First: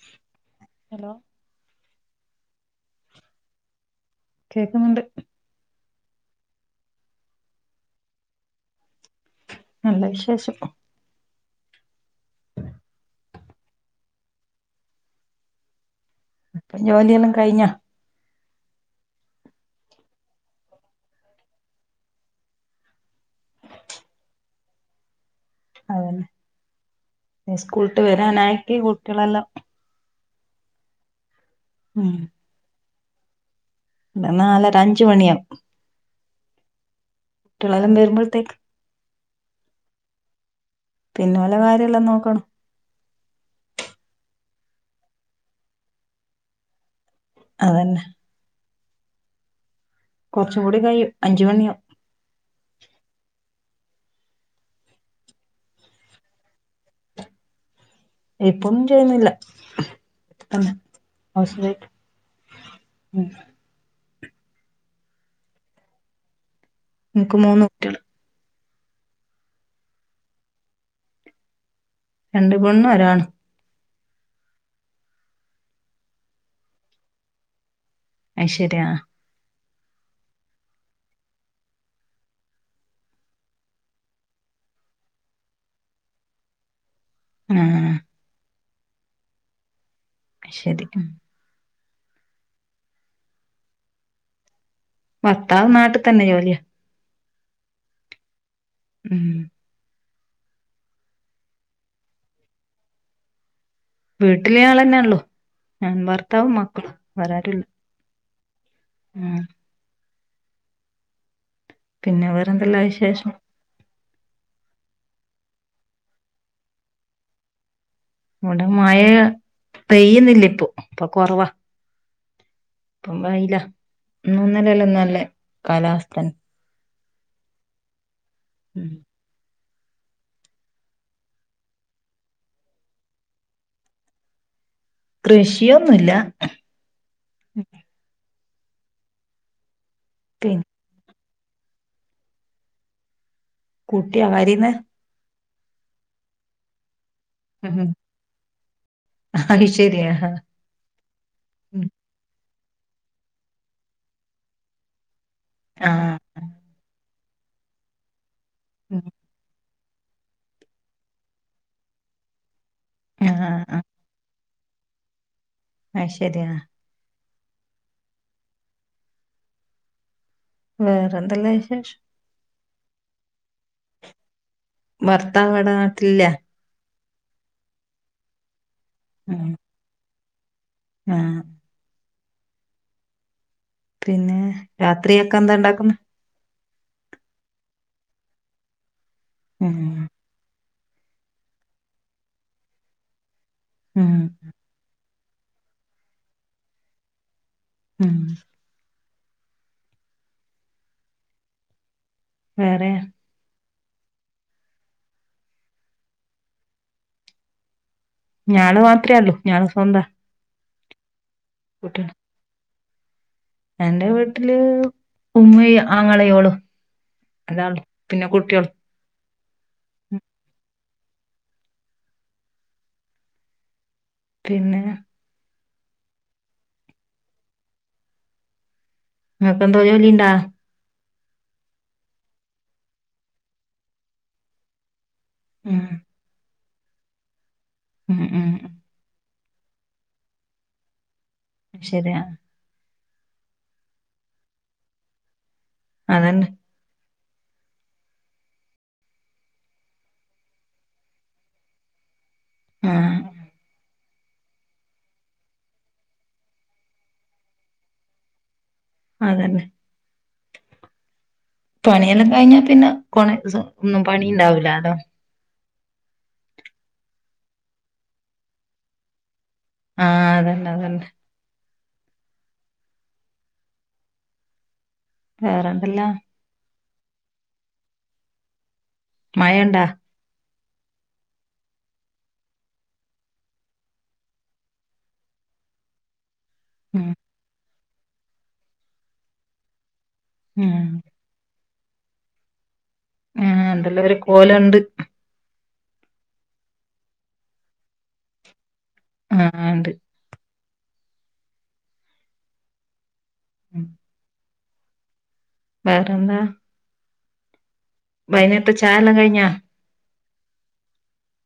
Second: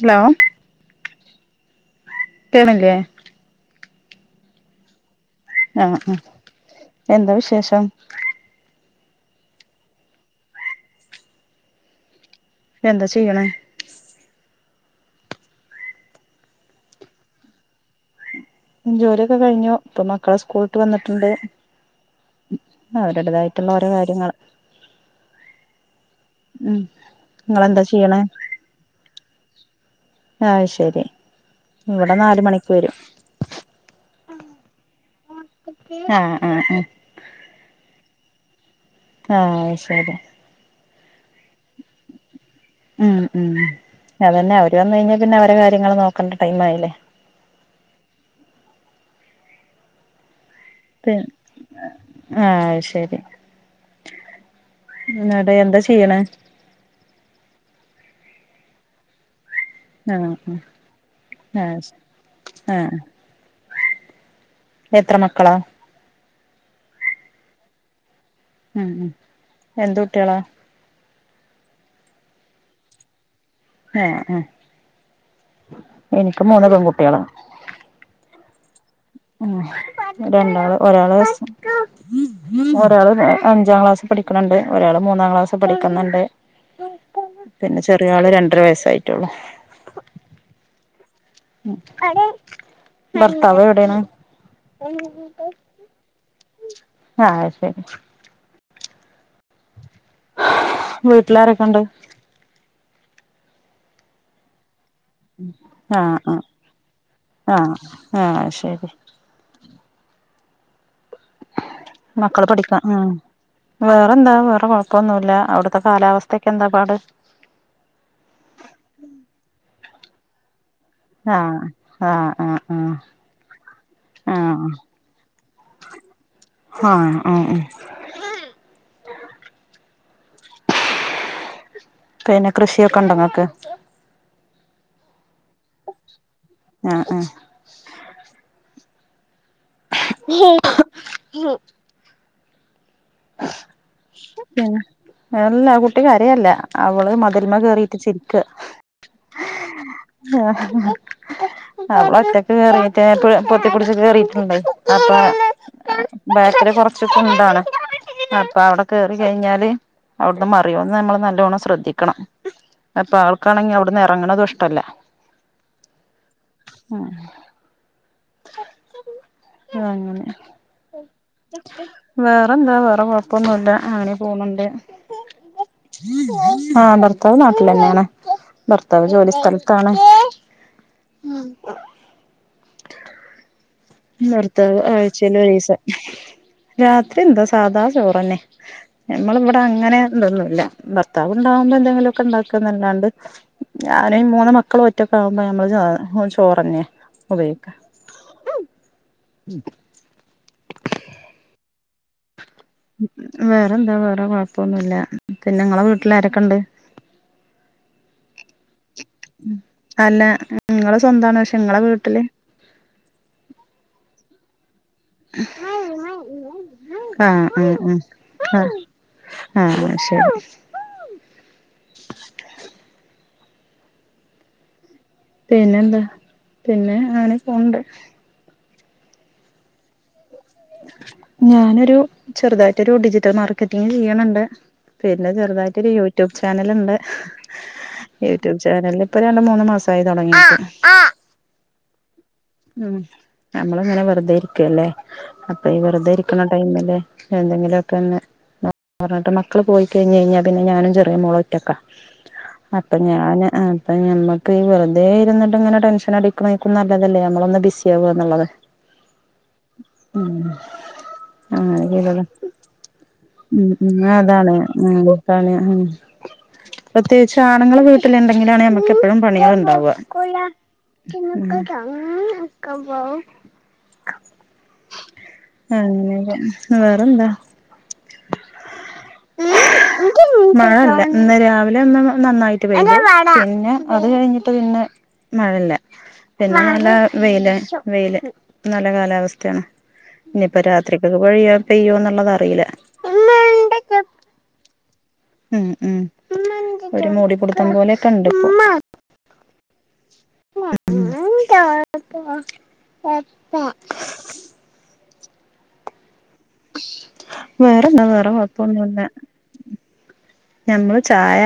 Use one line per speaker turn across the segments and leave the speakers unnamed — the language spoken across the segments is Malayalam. ഹലോ
ഹലോ
കേണില്ലേ
കേക്കുന്നുണ്ട്
ആഹ് ആ എന്താ വിശേഷം
നല്ല വിശേഷം പ്പൊ
എന്താ ചെയ്യ്ണെ
ഇപ്പം ജോലിയെല്ലാം കഴിഞ്ഞോ
ജോലിയൊക്കെ കഴിഞ്ഞു ഇപ്പൊ മക്കളെ സ്കൂളിട്ട വന്നിട്ടുണ്ട് അവരുടേതായിട്ടുള്ള ഓരോ കാര്യങ്ങൾ
അതന്നെ
നിങ്ങളെന്താ
സ്കൂളിട്ട്
ചെയ്യണേ
വരാനായിട്ടി കുട്ടികളെല്ലാം
അഹ് ശരി ഇവിടെ നാല് മണിക്ക് വരും
ടെ നാലര അഞ് ച് മണിയാവും
ആഹ് ആഹ്
കുട്ടികൾ എല്ലാം വരുമ്പോഴത്തേക്ക്
ആഹ ശരി
പിന്നെ ഓല കാര്യല്ല നോക്കണം
ഉം ഉം അതന്നെ അവര് വന്ന കഴിഞ്ഞാ പിന്നെ അവരെ കാര്യങ്ങൾ നോക്കേണ്ട ടൈം ആയില്ലേ
അതന്നെ കുറച്ച കൂടി കഴും
പി
അഞ്ച് മണിയാവും
എന്നട എന്താ ചെയ്യണ
ഇപ്പൊന്നും ചെയ്യുന്നില്ല
ആഹ
തന്നെ ഹൗസ്
അ
വൈഫ്
ശരി ആഹ്
ഉം
എത്ര മക്കളാ
നിങ്ങക്ക് മൂന്ന് കുട്ടികൾ
ഉം ഉ എന്ത് കുട്ടികളാ
രണ്ട് പെണ്ണും ഒരാണും
ആ ഉ എനിക്ക് മൂന്ന് പെൺകുട്ടികള
അ ശരിയാ
ഉ രണ്ടാൾ ഒരാൾ ഒരാൾ അഞ്ചാം ക്ലാസ് പഠിക്കണണ്ട് ഒരാൾ മൂന്നാം ക്ലാസ്സ് പഠിക്കുന്നുണ്ട് പിന്നെ
ആഹ്
ചെറിയ ആള് രണ്ടര വയസ്സ് ആയിട്ടുള്ളൂ
ശരിക്കും
ഭർത്താവോ എവിടെയാണ്
ഭർത്താവ് നാട്ടിൽ തന്നെ ജോലിയാ
ആഹ ശരി
ഉം
വീട്ടിലാരൊക്കെ ഉണ്ട്
വീട്ടിലെ ആൾന്നെയാണ് ല്ലോ ഞാൻ
ആഹ്
ഭർത്താവും മക്കളും വേറെ ആരുമില്ല
ആഹ ശരി
ആഹ് പിന്നെ
മക്കള് പഠിക്കാ
വേറെന്തെല്ലാ
ഉം
വിശേഷം
വേറെന്താ വേറെ കൊഴപ്പൊന്നുമല്ല അവിടുത്തെ കാലാവസ്ഥക്ക എന്താ പാട്
ഇവിടെ മഴ പെയ്യുന്നില്ല ഇപ്പൊ അപ്പൊ കൊറവാ
ആഹ് ആഹ് ആഹ് ആഹ്
ഇപ്പം വൈല ഇന്നും ഇന്നലിം ഒന്നല്ലല്ലോ നല്ല കാലാവസ്ഥന്ന
ആഹ് ആഹ് ആഹ് പിന്നെ കൃഷിയൊക്കെ ഉണ്ട ഇങ്ങക്ക്
കൃഷിയൊന്നുമില്ല
ആഹ് ഹി മ്
കുട്ടിയാ കരീന്ന്
എല്ല കുട്ടികരയല്ല അവൾ [unintelligible] കേറിട്ടിച്ചിരിക്ക
അത് ശരിയാ
ആ അവളെറ്റ കേറിയിട്ട് പൊ പൊട്ടി കുടിച്ച് കേറിട്ടുണ്ട് അപ്പാ
ആഹ് ആഹ്
ബാറ്ററി കൊറച്ച് [inaudible] അ അപ്പൊ അവിടെ കയറി കഴിഞ്ഞാല് അവിടുന്ന് മറിയോന്ന് നമ്മള് നല്ലോണം ശ്രദ്ധിക്കണം അപ്പൊ അവൾക്കാണെങ്കി അവിടുന്ന് എറങ്ങണതും ഇഷ് ട്ടല
ആ ശരിയാ
ആ അങ്ങനെ
വേറെന്തല്ലാ വിശേഷം
വഹ [unintelligible] അവിടെ കൊഴപ്പൊന്നുല്ല ആനെ പോന്നു
ഭർത്താവ് ഇവിടെ നാട്ടിലില്ല
ആ ത്താവ് നാട്ടിലാ ഞാനാ ഭർത്താവ് ജോലി
ഉം
സ്ഥലത്താണ് മ്
ആഹ് പിന്നെ
നിർത്താവ്
രാത്രിയൊക്കെ
ആഴ്ചയില്
എന്താ
ഒരീസം
ഇണ്ടാക്കുന്നെ
രാത്രി എന്താ സാധാ ചോറന്നെ നമ്മളിവിടെ
ഉം
അങ്ങനെ ഇതൊന്നു ഇല്ല ഭർത്താവ് ഉണ്ടാകുമ്പോ എന്തെങ്കിലു ഒക്കെ ഉണ്ടാക്കുന്നല്ലാണ്ട്
ഉം
ഞാന് മൂന്ന് മക്കളും ഒ റ്റക്ക് ആവുമ്പോ നമ്മള് ചോറ് ചോറന്നെയാ ഉപയോഗിക്കാ
ഉം വേറെ
അതെന്താ വേറെ കൊഴപ്പൊന്നുവില്ല പിന്നെ നിങ്ങളെ വീട്ടിലാരൊക്കെ ഉണ്ട്
ഞാനും ആ [unintelligible]
നിങ്ങള് സ്വന്താണ് ശ് നിങ്ങളെ വീട്ടില്
എന്റെ വീ ട്ടില് ഉമ്മയും ആങ്ങളയോളും
ആഹ് ആഹ്
അല്ലാണ്ട് പിന്നെ
ആഹ്
കുട്ടിയൊളും
ആഹ് ആഹ് ശരി
പിന്നെ
പിന്നെന്താ പിന്നെ അങ്ങനെ പോണ്ട്
നിങ്ങക്ക് എന്തോ ജോലി ഇണ്ടാ
ഞാനൊരു ചെറുതായിട്ടൊരു ഡിജിറ്റൽ മാർക്കറ്റിങ് ചെയ്യണണ്ട് പിന്നെ
ഉം
ചെറുതായിട്ടൊരു യൂട്യൂബ് ചാനൽ ല്ണ്ട്
ഉം ഉം
യൂട്യൂബ് ചാനല് ഇപ്പ മൂന്ന് മാസായി തുടങ്ങിട്ട്
ശരിയാ
ഉ നമ്മള് ഇങ്ങനെ വെറുതെ ഇരിക്കുവല്ലേ അപ്പൊഈ വെറുതെ ഇരിക്കണ
അതന്നെ
ടൈമില് എന്തെങ്കിലുക്കെന്ന് പറഞ്ഞിട്ട് മക്കള് പോയി കഴിഞ്ഞ കഴിഞ്ഞാൽ പിന്നെ ഞാനും ചെറിയ മോളും ഒറ്റൊക്കാ
ആ
അപ്പൊ ഞാന് ആഹ് ഞമ്മക്ക് ഈ വെറുതെ ഇരുന്നിട്ടിങ്ങനെ ടെൻഷൻ അടിക്കണേലും നല്ലതല്ലേ നമ്മളൊന്ന് ബിസി ആവാന്നുള്ളത്
അതന്നെ
ഉം അങ്ങനെ ചെയ്തതാ
പണിയെല്ലാം കഴിഞ്ഞാ പിന്നെ കൊറെ
ഉം
സമയം
ഉം
ഒന്നും
അതാണ് ഉം
പണിണ്ടാവൂലല്ലോ
പണി ഉം പ്രത്യേകിച്ച് ആണുങ്ങൾ വീട്ടില് ഉണ്ടെങ്കിലാണ് നമ്മക്ക് എപ്പോഴും പണിയാ
ആ അതന്നെ അതന്നെ
ണ്ടാവുക
വേറെന്തല്ലാ
അങ്ങനെ വേറെന്താ
മയണ്ടാ
മഴില്ല ഇന്ന് രാവിലെ ഒന്നും നന്നായിട്ട് പെയ്ത് പിന്നെ അത് കഴിഞ്ഞിട്ട് പിന്നെ മഴയില്ല ല്ല
ഉം
വെയില് വെയില് നല്ല കാലാവസ്ഥയാണ് ഇനിയിപ്പ
ഉം
രാത്രിക്കൊക്കെ പെയ്യാ പെയ്യോന്നുള്ളത് അറീല്ല.
ആഹ് എന്തല്ല ഒരു കോലണ്ട്.
ഉം ഉ ഒരു മൂടിപുട്ട്ത്തം പോലെക്കണ്ട് ഇപ്പം
ആഹ് ണ്ട്. ഉം. വേറെന്താ
വേറെന്താ വേറെ
വൈകുന്നേരത്തെ ചായ
കൊഴപ്പൊന്നുല്ലാ
എല്ലാം കഴിഞ്ഞാ
ഞമ്മള് ചായ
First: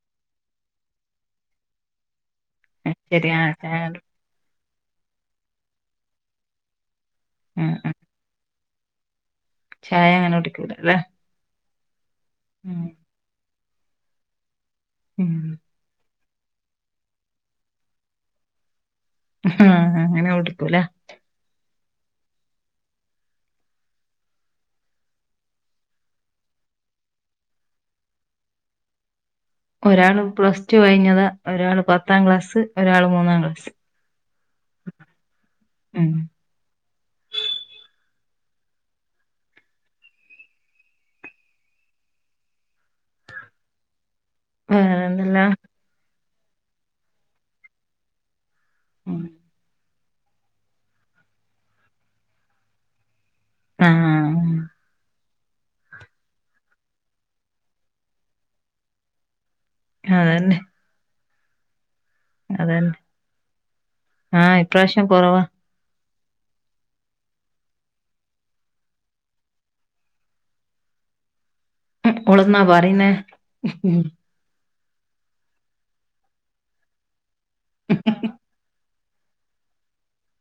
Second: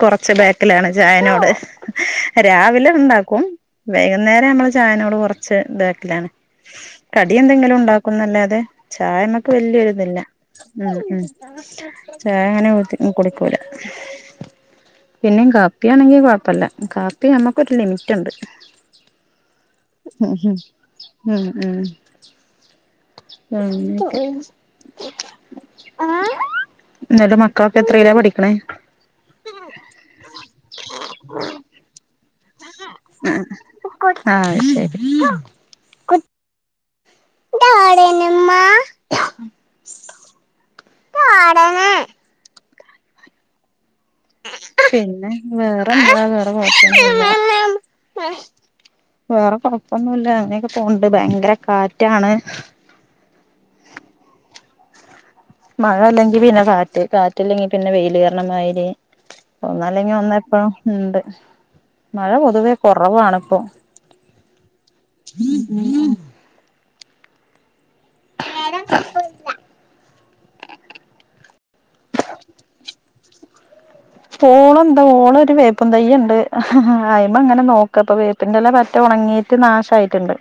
കുറച്ച് ബാക്കിലാണ് ചായേനോട് രാവിലെ
ശരി ആ
ഉണ്ടാക്കും
ചായ
വൈകുന്നേരം നമ്മള് ചായേനോട് കുറച്ച് ബാക്കിലാണ് കടി
ഉം,
എന്തെങ്കിലും
ഉം.
ഉണ്ടാക്കുന്നല്ലാതെ ചായമ [unintelligible] ക്ക്
ചായ
വലിയൊരിതില്ല
അങ്ങനെ കുടിക്കൂല
ഉം
അല്ലേ
ഉം ചായ അങ്ങനെ
ഉം
കുടി കുടിക്കൂലാ
ഉം
പിന്നെ കാപ്പിയാണെങ്കിൽ കൊ ഴപ്പില്ല കാപ്പി നമ്മുക്കൊരു ലിമിറ്റ് ഉണ്ട്
ആഹാ അങ്ങനെ കുടിക്കൂല്ലാ
ഉം ഉം എന്നിട്ട് മക്കളൊക്കെ എത്രയിലാ പഠിക്കണേ
ഒരാള് പ്ലസ് ടു കഴിഞ്ഞതാ ഒരാൾ പത്താം ക്ലാസ് ഒരാള് മൂന്നാം ക്ലാസ്
ഉ ആ അത് ശെരി
ഉം
ആ ആടങ്ങ് [unintelligible] പിന്നെ
വേറെന്തല്ലാ
വേറെഎന്താ [inaudible] വേറെ കൊ [unintelligible] ഒന്നും ഇല്ല അങ്ങനെയൊക്കെ പോവണ്ട് ഭയങ്കര കാറ്റാണ്
ആ ആ
മഴ അല്ലെങ്കി പിന്നെ കാറ്റ് കാറ്റ്ല്ലെങ്കി പിന്നെ വെൽ കരണ [unintelligible] മാര് ഒന്നു അല്ലെങ്കിൽ ഒന്ന
അതന്നെ
എപ്പ ഉണ്ട് മഴ പൊതുവേ
അതന്നെ
കുറവാണ് ഇപ്പൊ
ആഹ് ഇപ്രാവശ്യം കൊറവാ
ഞ [unintelligible] ര കുഴപ്പല്ല
ഓളെന്ന പറയുരുന്നേ
ഓള് ഉണ്ട് ഓള് ഒരു വേപ്പ തൈ്യുണ്ട് ഇപ്പൊ അങ്ങനെ നോക്കത്തും വേപ്പിന്റ ഇല - ഉണങ്ങിട്ട് നാശമായിട്ടുണ്ട്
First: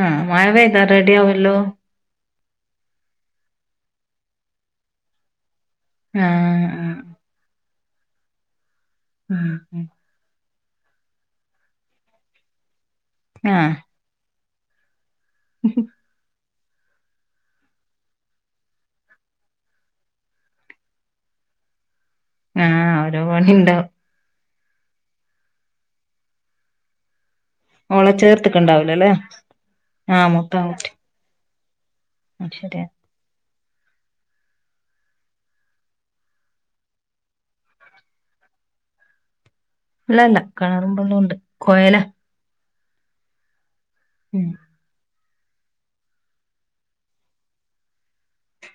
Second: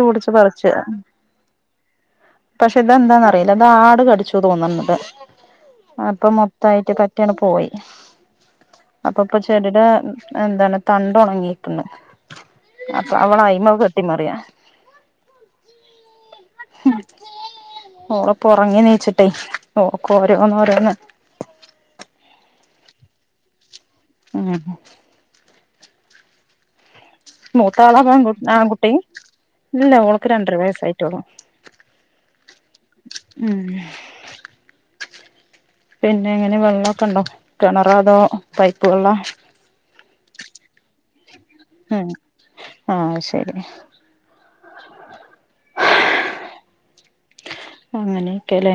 ആ മഴ പെയ്യതാ റെഡി ആവുല്ലോ
പക്ഷെ ഇതെന്താന്നറിയില്ല ഇത് ആട് കടിച്ചു തോന്നണത് അപ്പൊ
ആഹ്
മൊത്തായിട്ട്
ആഹ്
ക പോയി അപ്പൊ ഇപ്പൊ
ഉം ഉം
ചെടിയുടെ എന്താണ് തണ്ട ഉണങ്ങിക്കുന്നു അപ്പൊ അവള അയി്മ കെട്ടി മറിയ
ഉ
ഓളപ്പൊറങ്ങി നീച്ചിട്ടേ ഓക്ക് ഓരോന്ന് ഓരോന്ന്
ആഹഓരോ പണി ണ്ടാവും
ആഹ മൂത്താള
ഓളെ
പോൻ ആൺകുട്ടി
ചേർത്ത്ക്ക്ണ്ടാവൂലല്ലേ
ഇല്ല ളക്ക് രണ്ടര വയസ്സായിട്ടോളു
അ ശരിയാ
ഉം പിന്നെ എങ്ങനെ വെള്ളമൊക്കെ ഉണ്ടോ കിണറ അതോ പൈപ്പ് വെള്ളം
ഇല്ലല്ല കിണർ [unintelligible] കുഴൽ
ആഹ ശരി
ഉ
അങ്ങനെയൊക്കെല്ലേ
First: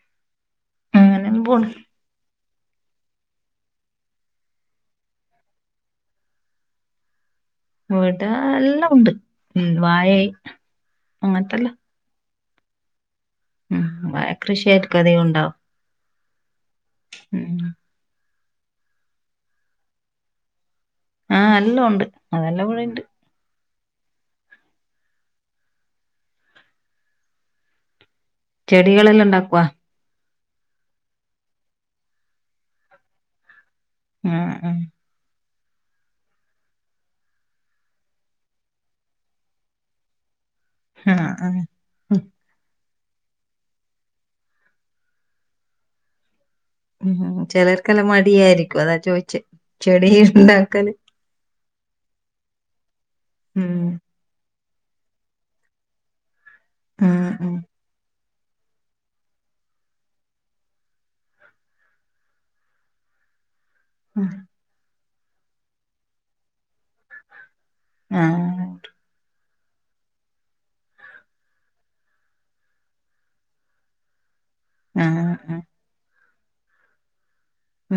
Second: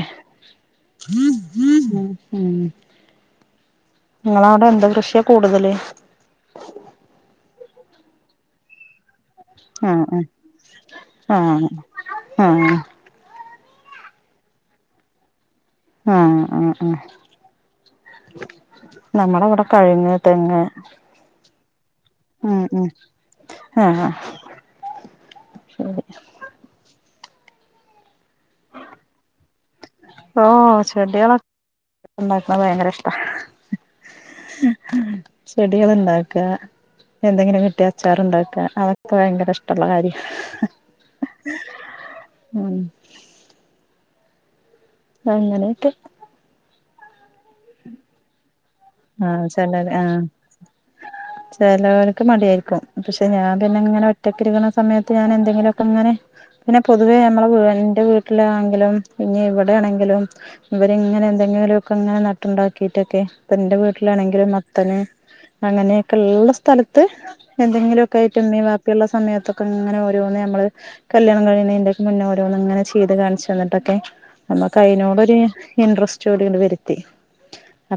ഹം
അങ്ങനങ്ങ് പോണ്
ഹ ഉം നിങ്ങളവിടെ എന്താ കൃഷിയാ കൂടുതല്
വടെ എല്ലാം ഉണ്ട് ഉ
ആഹ്
വായ
ആഹ്
അങ്ങനത്തെല്ല
ആ
ഉം കൃഷിയായിട്ടക്ക അധികം ഉണ്ടാവും
ആഹ ആ ആഹ
ഉം
നമ്മുടെ ഇവിടെ കഴുങ്ങ് തെങ്ങ്
ആ എല്ലോം ഉണ്ട് അതെല്ലാം ഇവിടെണ്ട്
ആഹ ഹാ
ചെടികളെല്ലാം ഉണ്ടാക്കുവോ
ഓ ചെടികളോ ഉണ്ടാക്ക്‌ണ ഭയങ്കര ഇഷ്ട
ആഹ്
[inaudible] ചെടികൾ ഉണ്ടാക്കുക എന്തെങ്കിലും കിട്ടിയ അച്ചാറുണ്ടാക്കുക അതൊക്കെ ഭയങ്കര ഇഷ്ടമുള്ള കാര്യ
ആഹ ഉം
ഉം അങ്ങനെയൊക്കെ
[inaudible] ചിലർക്കെല്ലാം മടിയായിരിക്കും അതാ ചോയ്ച്ച്
ആഹ്
ചെടി ഇണ്ടാക്കല്
ചിലവർക്ക് മടിയായിരിക്കും. പക്ഷെ ഞാൻ പിന്നെ
ഉം
ഇങ്ങനെ ഒറ്റക്ക്‌ ഇരിക്കണ സമയത്ത് ഞാൻ എന്തെങ്കിലൊക്കെ ഇങ്ങനെ പിന്നെ പൊതുവേ
ഉം
മ്മളെ
ഉം
വീ ഇൻ്റെ വീ ട്ട്ലാണെങ്കിലും ഇനി ഇവിടേണെങ്കിലും ഇവരിങ്ങനെ എന്തെങ്കിലും ഒക്കെ ഇങ്ങനെ നട്ടുണ്ടാക്കിട്ടൊക്കെ ഇപ്പം ഇന്റെ
ഉം
വീട്ടിലാണെങ്കിലും മത്തന് അങ്ങനെ ക്കെള്ള സ്ഥലത്ത് എന്തെങ്കിലൊക്കായിട്ട് ഇമ്മീം
ആഹ്
വാപ്പിള്ള സമയത്ത് ഇങ്ങനെ ഓരോന്ന് നമ്മള് കല്യാണം കഴിയുന്നതിന്റെ മുന്നെ ഓരോന്ന് ഇങ്ങനെ ചെയ്ത് കാണിച്ചു തന്നിട്ടൊക്കെ നമുക്ക്
ആഹ്
അയ്നോടൊരു
ആഹ്
ഇന്ട്രസ്റ്റ് [unintelligible]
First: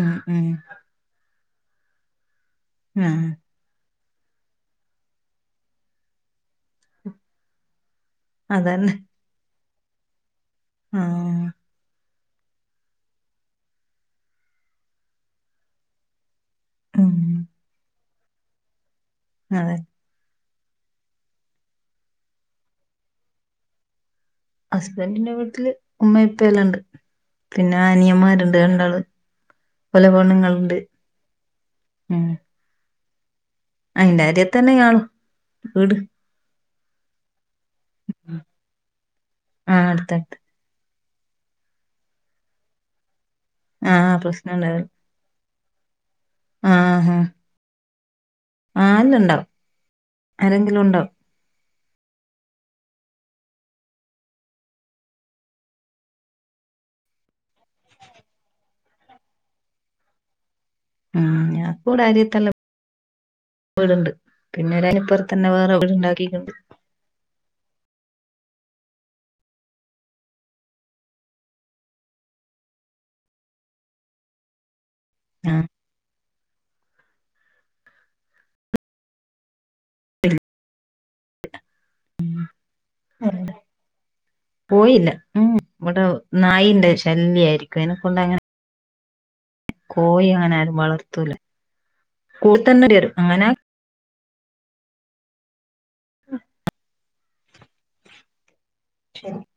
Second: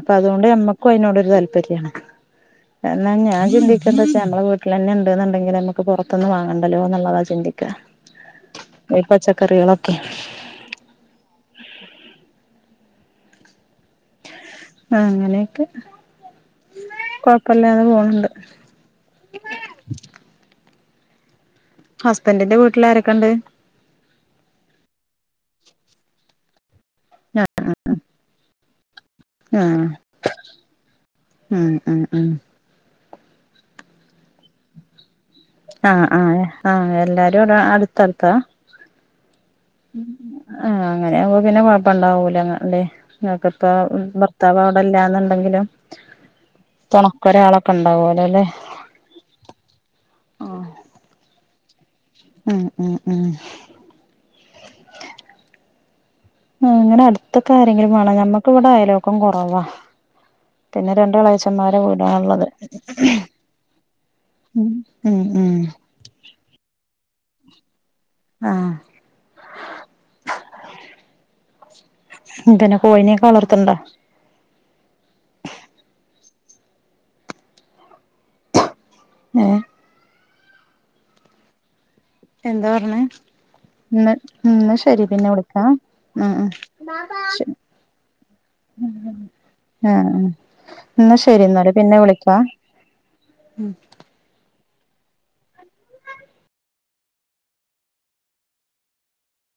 ഉം ഉം
അതുകൊണ്ട് നമ്മക്കും അതിനോടൊരു താ ല്പര്യമാണ് എന്നാ
ആഹ്
ഞാൻ ചിന്തിക്കും [unintelligible] നമ്മള് വീട്ടിൽ തന്നെ ഉണ്ടേന്നുണ്ടെങ്കിൽ നമുക്ക് പുറത്തൊന്ന് വാങ്ങണ്ടലോ എന്നുള്ളതാ ചിന്തിക്കുക
അതന്നെ
ഈ പച്ചക്കറികൾ [inaudible]
ആഹ്
ആഹ് അങ്ങനെയൊക്കെ കൊഴപ്പല്ലാതെ പോണുണ്ട് [inaudible]
ആ
ഹസ്ബന്റിന്റെ വീട്ടില് ആരൊക്കെ ഒണ്ട്
ഹസ്ബെൻ്റിന്റെ വീട്ടില് ഉമ്മ ഉപ്പ എല്ലാം ഒണ്ട് പിന്നെ അനിയൻമാര് [unintelligible]
ആഹ്
പല പെണ്ണ്ങ്ങള്ണ്ട് ഉം അയിന്റെ അര്യത്ത് തന്നെ ഞാളും
ആഹ് ആഹ് ആഹ് എല്ലാരും അട്ത്തട്ത്താ
ആഹ് അടുത്ത
ആഹ് അങ്ങനെയാമ്പോ പിന്നെ കൊഴപ്പെണ്ടാവൂലല്ലേ [unintelligible]
ആഹ്
ഭർത്താവ് അവിടെ
പ്രശ്നണ്ടാവും
ഇല്ലാന്നുണ്ടെങ്കിലും തെണക്ക് ഒരാളൊക്കെ ഒണ്ടാവ അല്ലേ
ആന്നണ്ടാവും ആരെങ്കിലും ഉണ്ടോ
ഉ ഉ ഉ ആ അങ്ങനെ അടുത്തൊക്കെ ആരെങ്കിലും വേണം ഞങ്ങൾക്ക് ഇവിടെ അയൽവക്കം കുറവാ പിന്നെ രണ്ട് എളേച്ചന്മാരെ വീടാണുള്ളത് ഉം ഉം ഉം
[unintelligible]
ആാ പിന്നെ കോഴിനിയൊക്കെ വളർത്തണണ്ടോ
ആ
[unintelligible] എന്താ പറഞ്ഞേ ഇന്ന് ഇന്നാ ശരി
കോയില്ലാ
പിന്നെ
ഉം
വിളിക്കാം
ഇവടെ
ആഹ്
നായിന്റെ
ആഹ്
ശല്യ
ആഹ്
ആരിക്കും അനെ കൊണ്ടങ്ങനെ
ആഹ്
കോയി അങ്ങനെ ആരും
എന്നാ
വളർത്തുല്ല [unintelligible]
ശരി എന്നാല് പിന്നെ വിളിക്കാ
ശെരി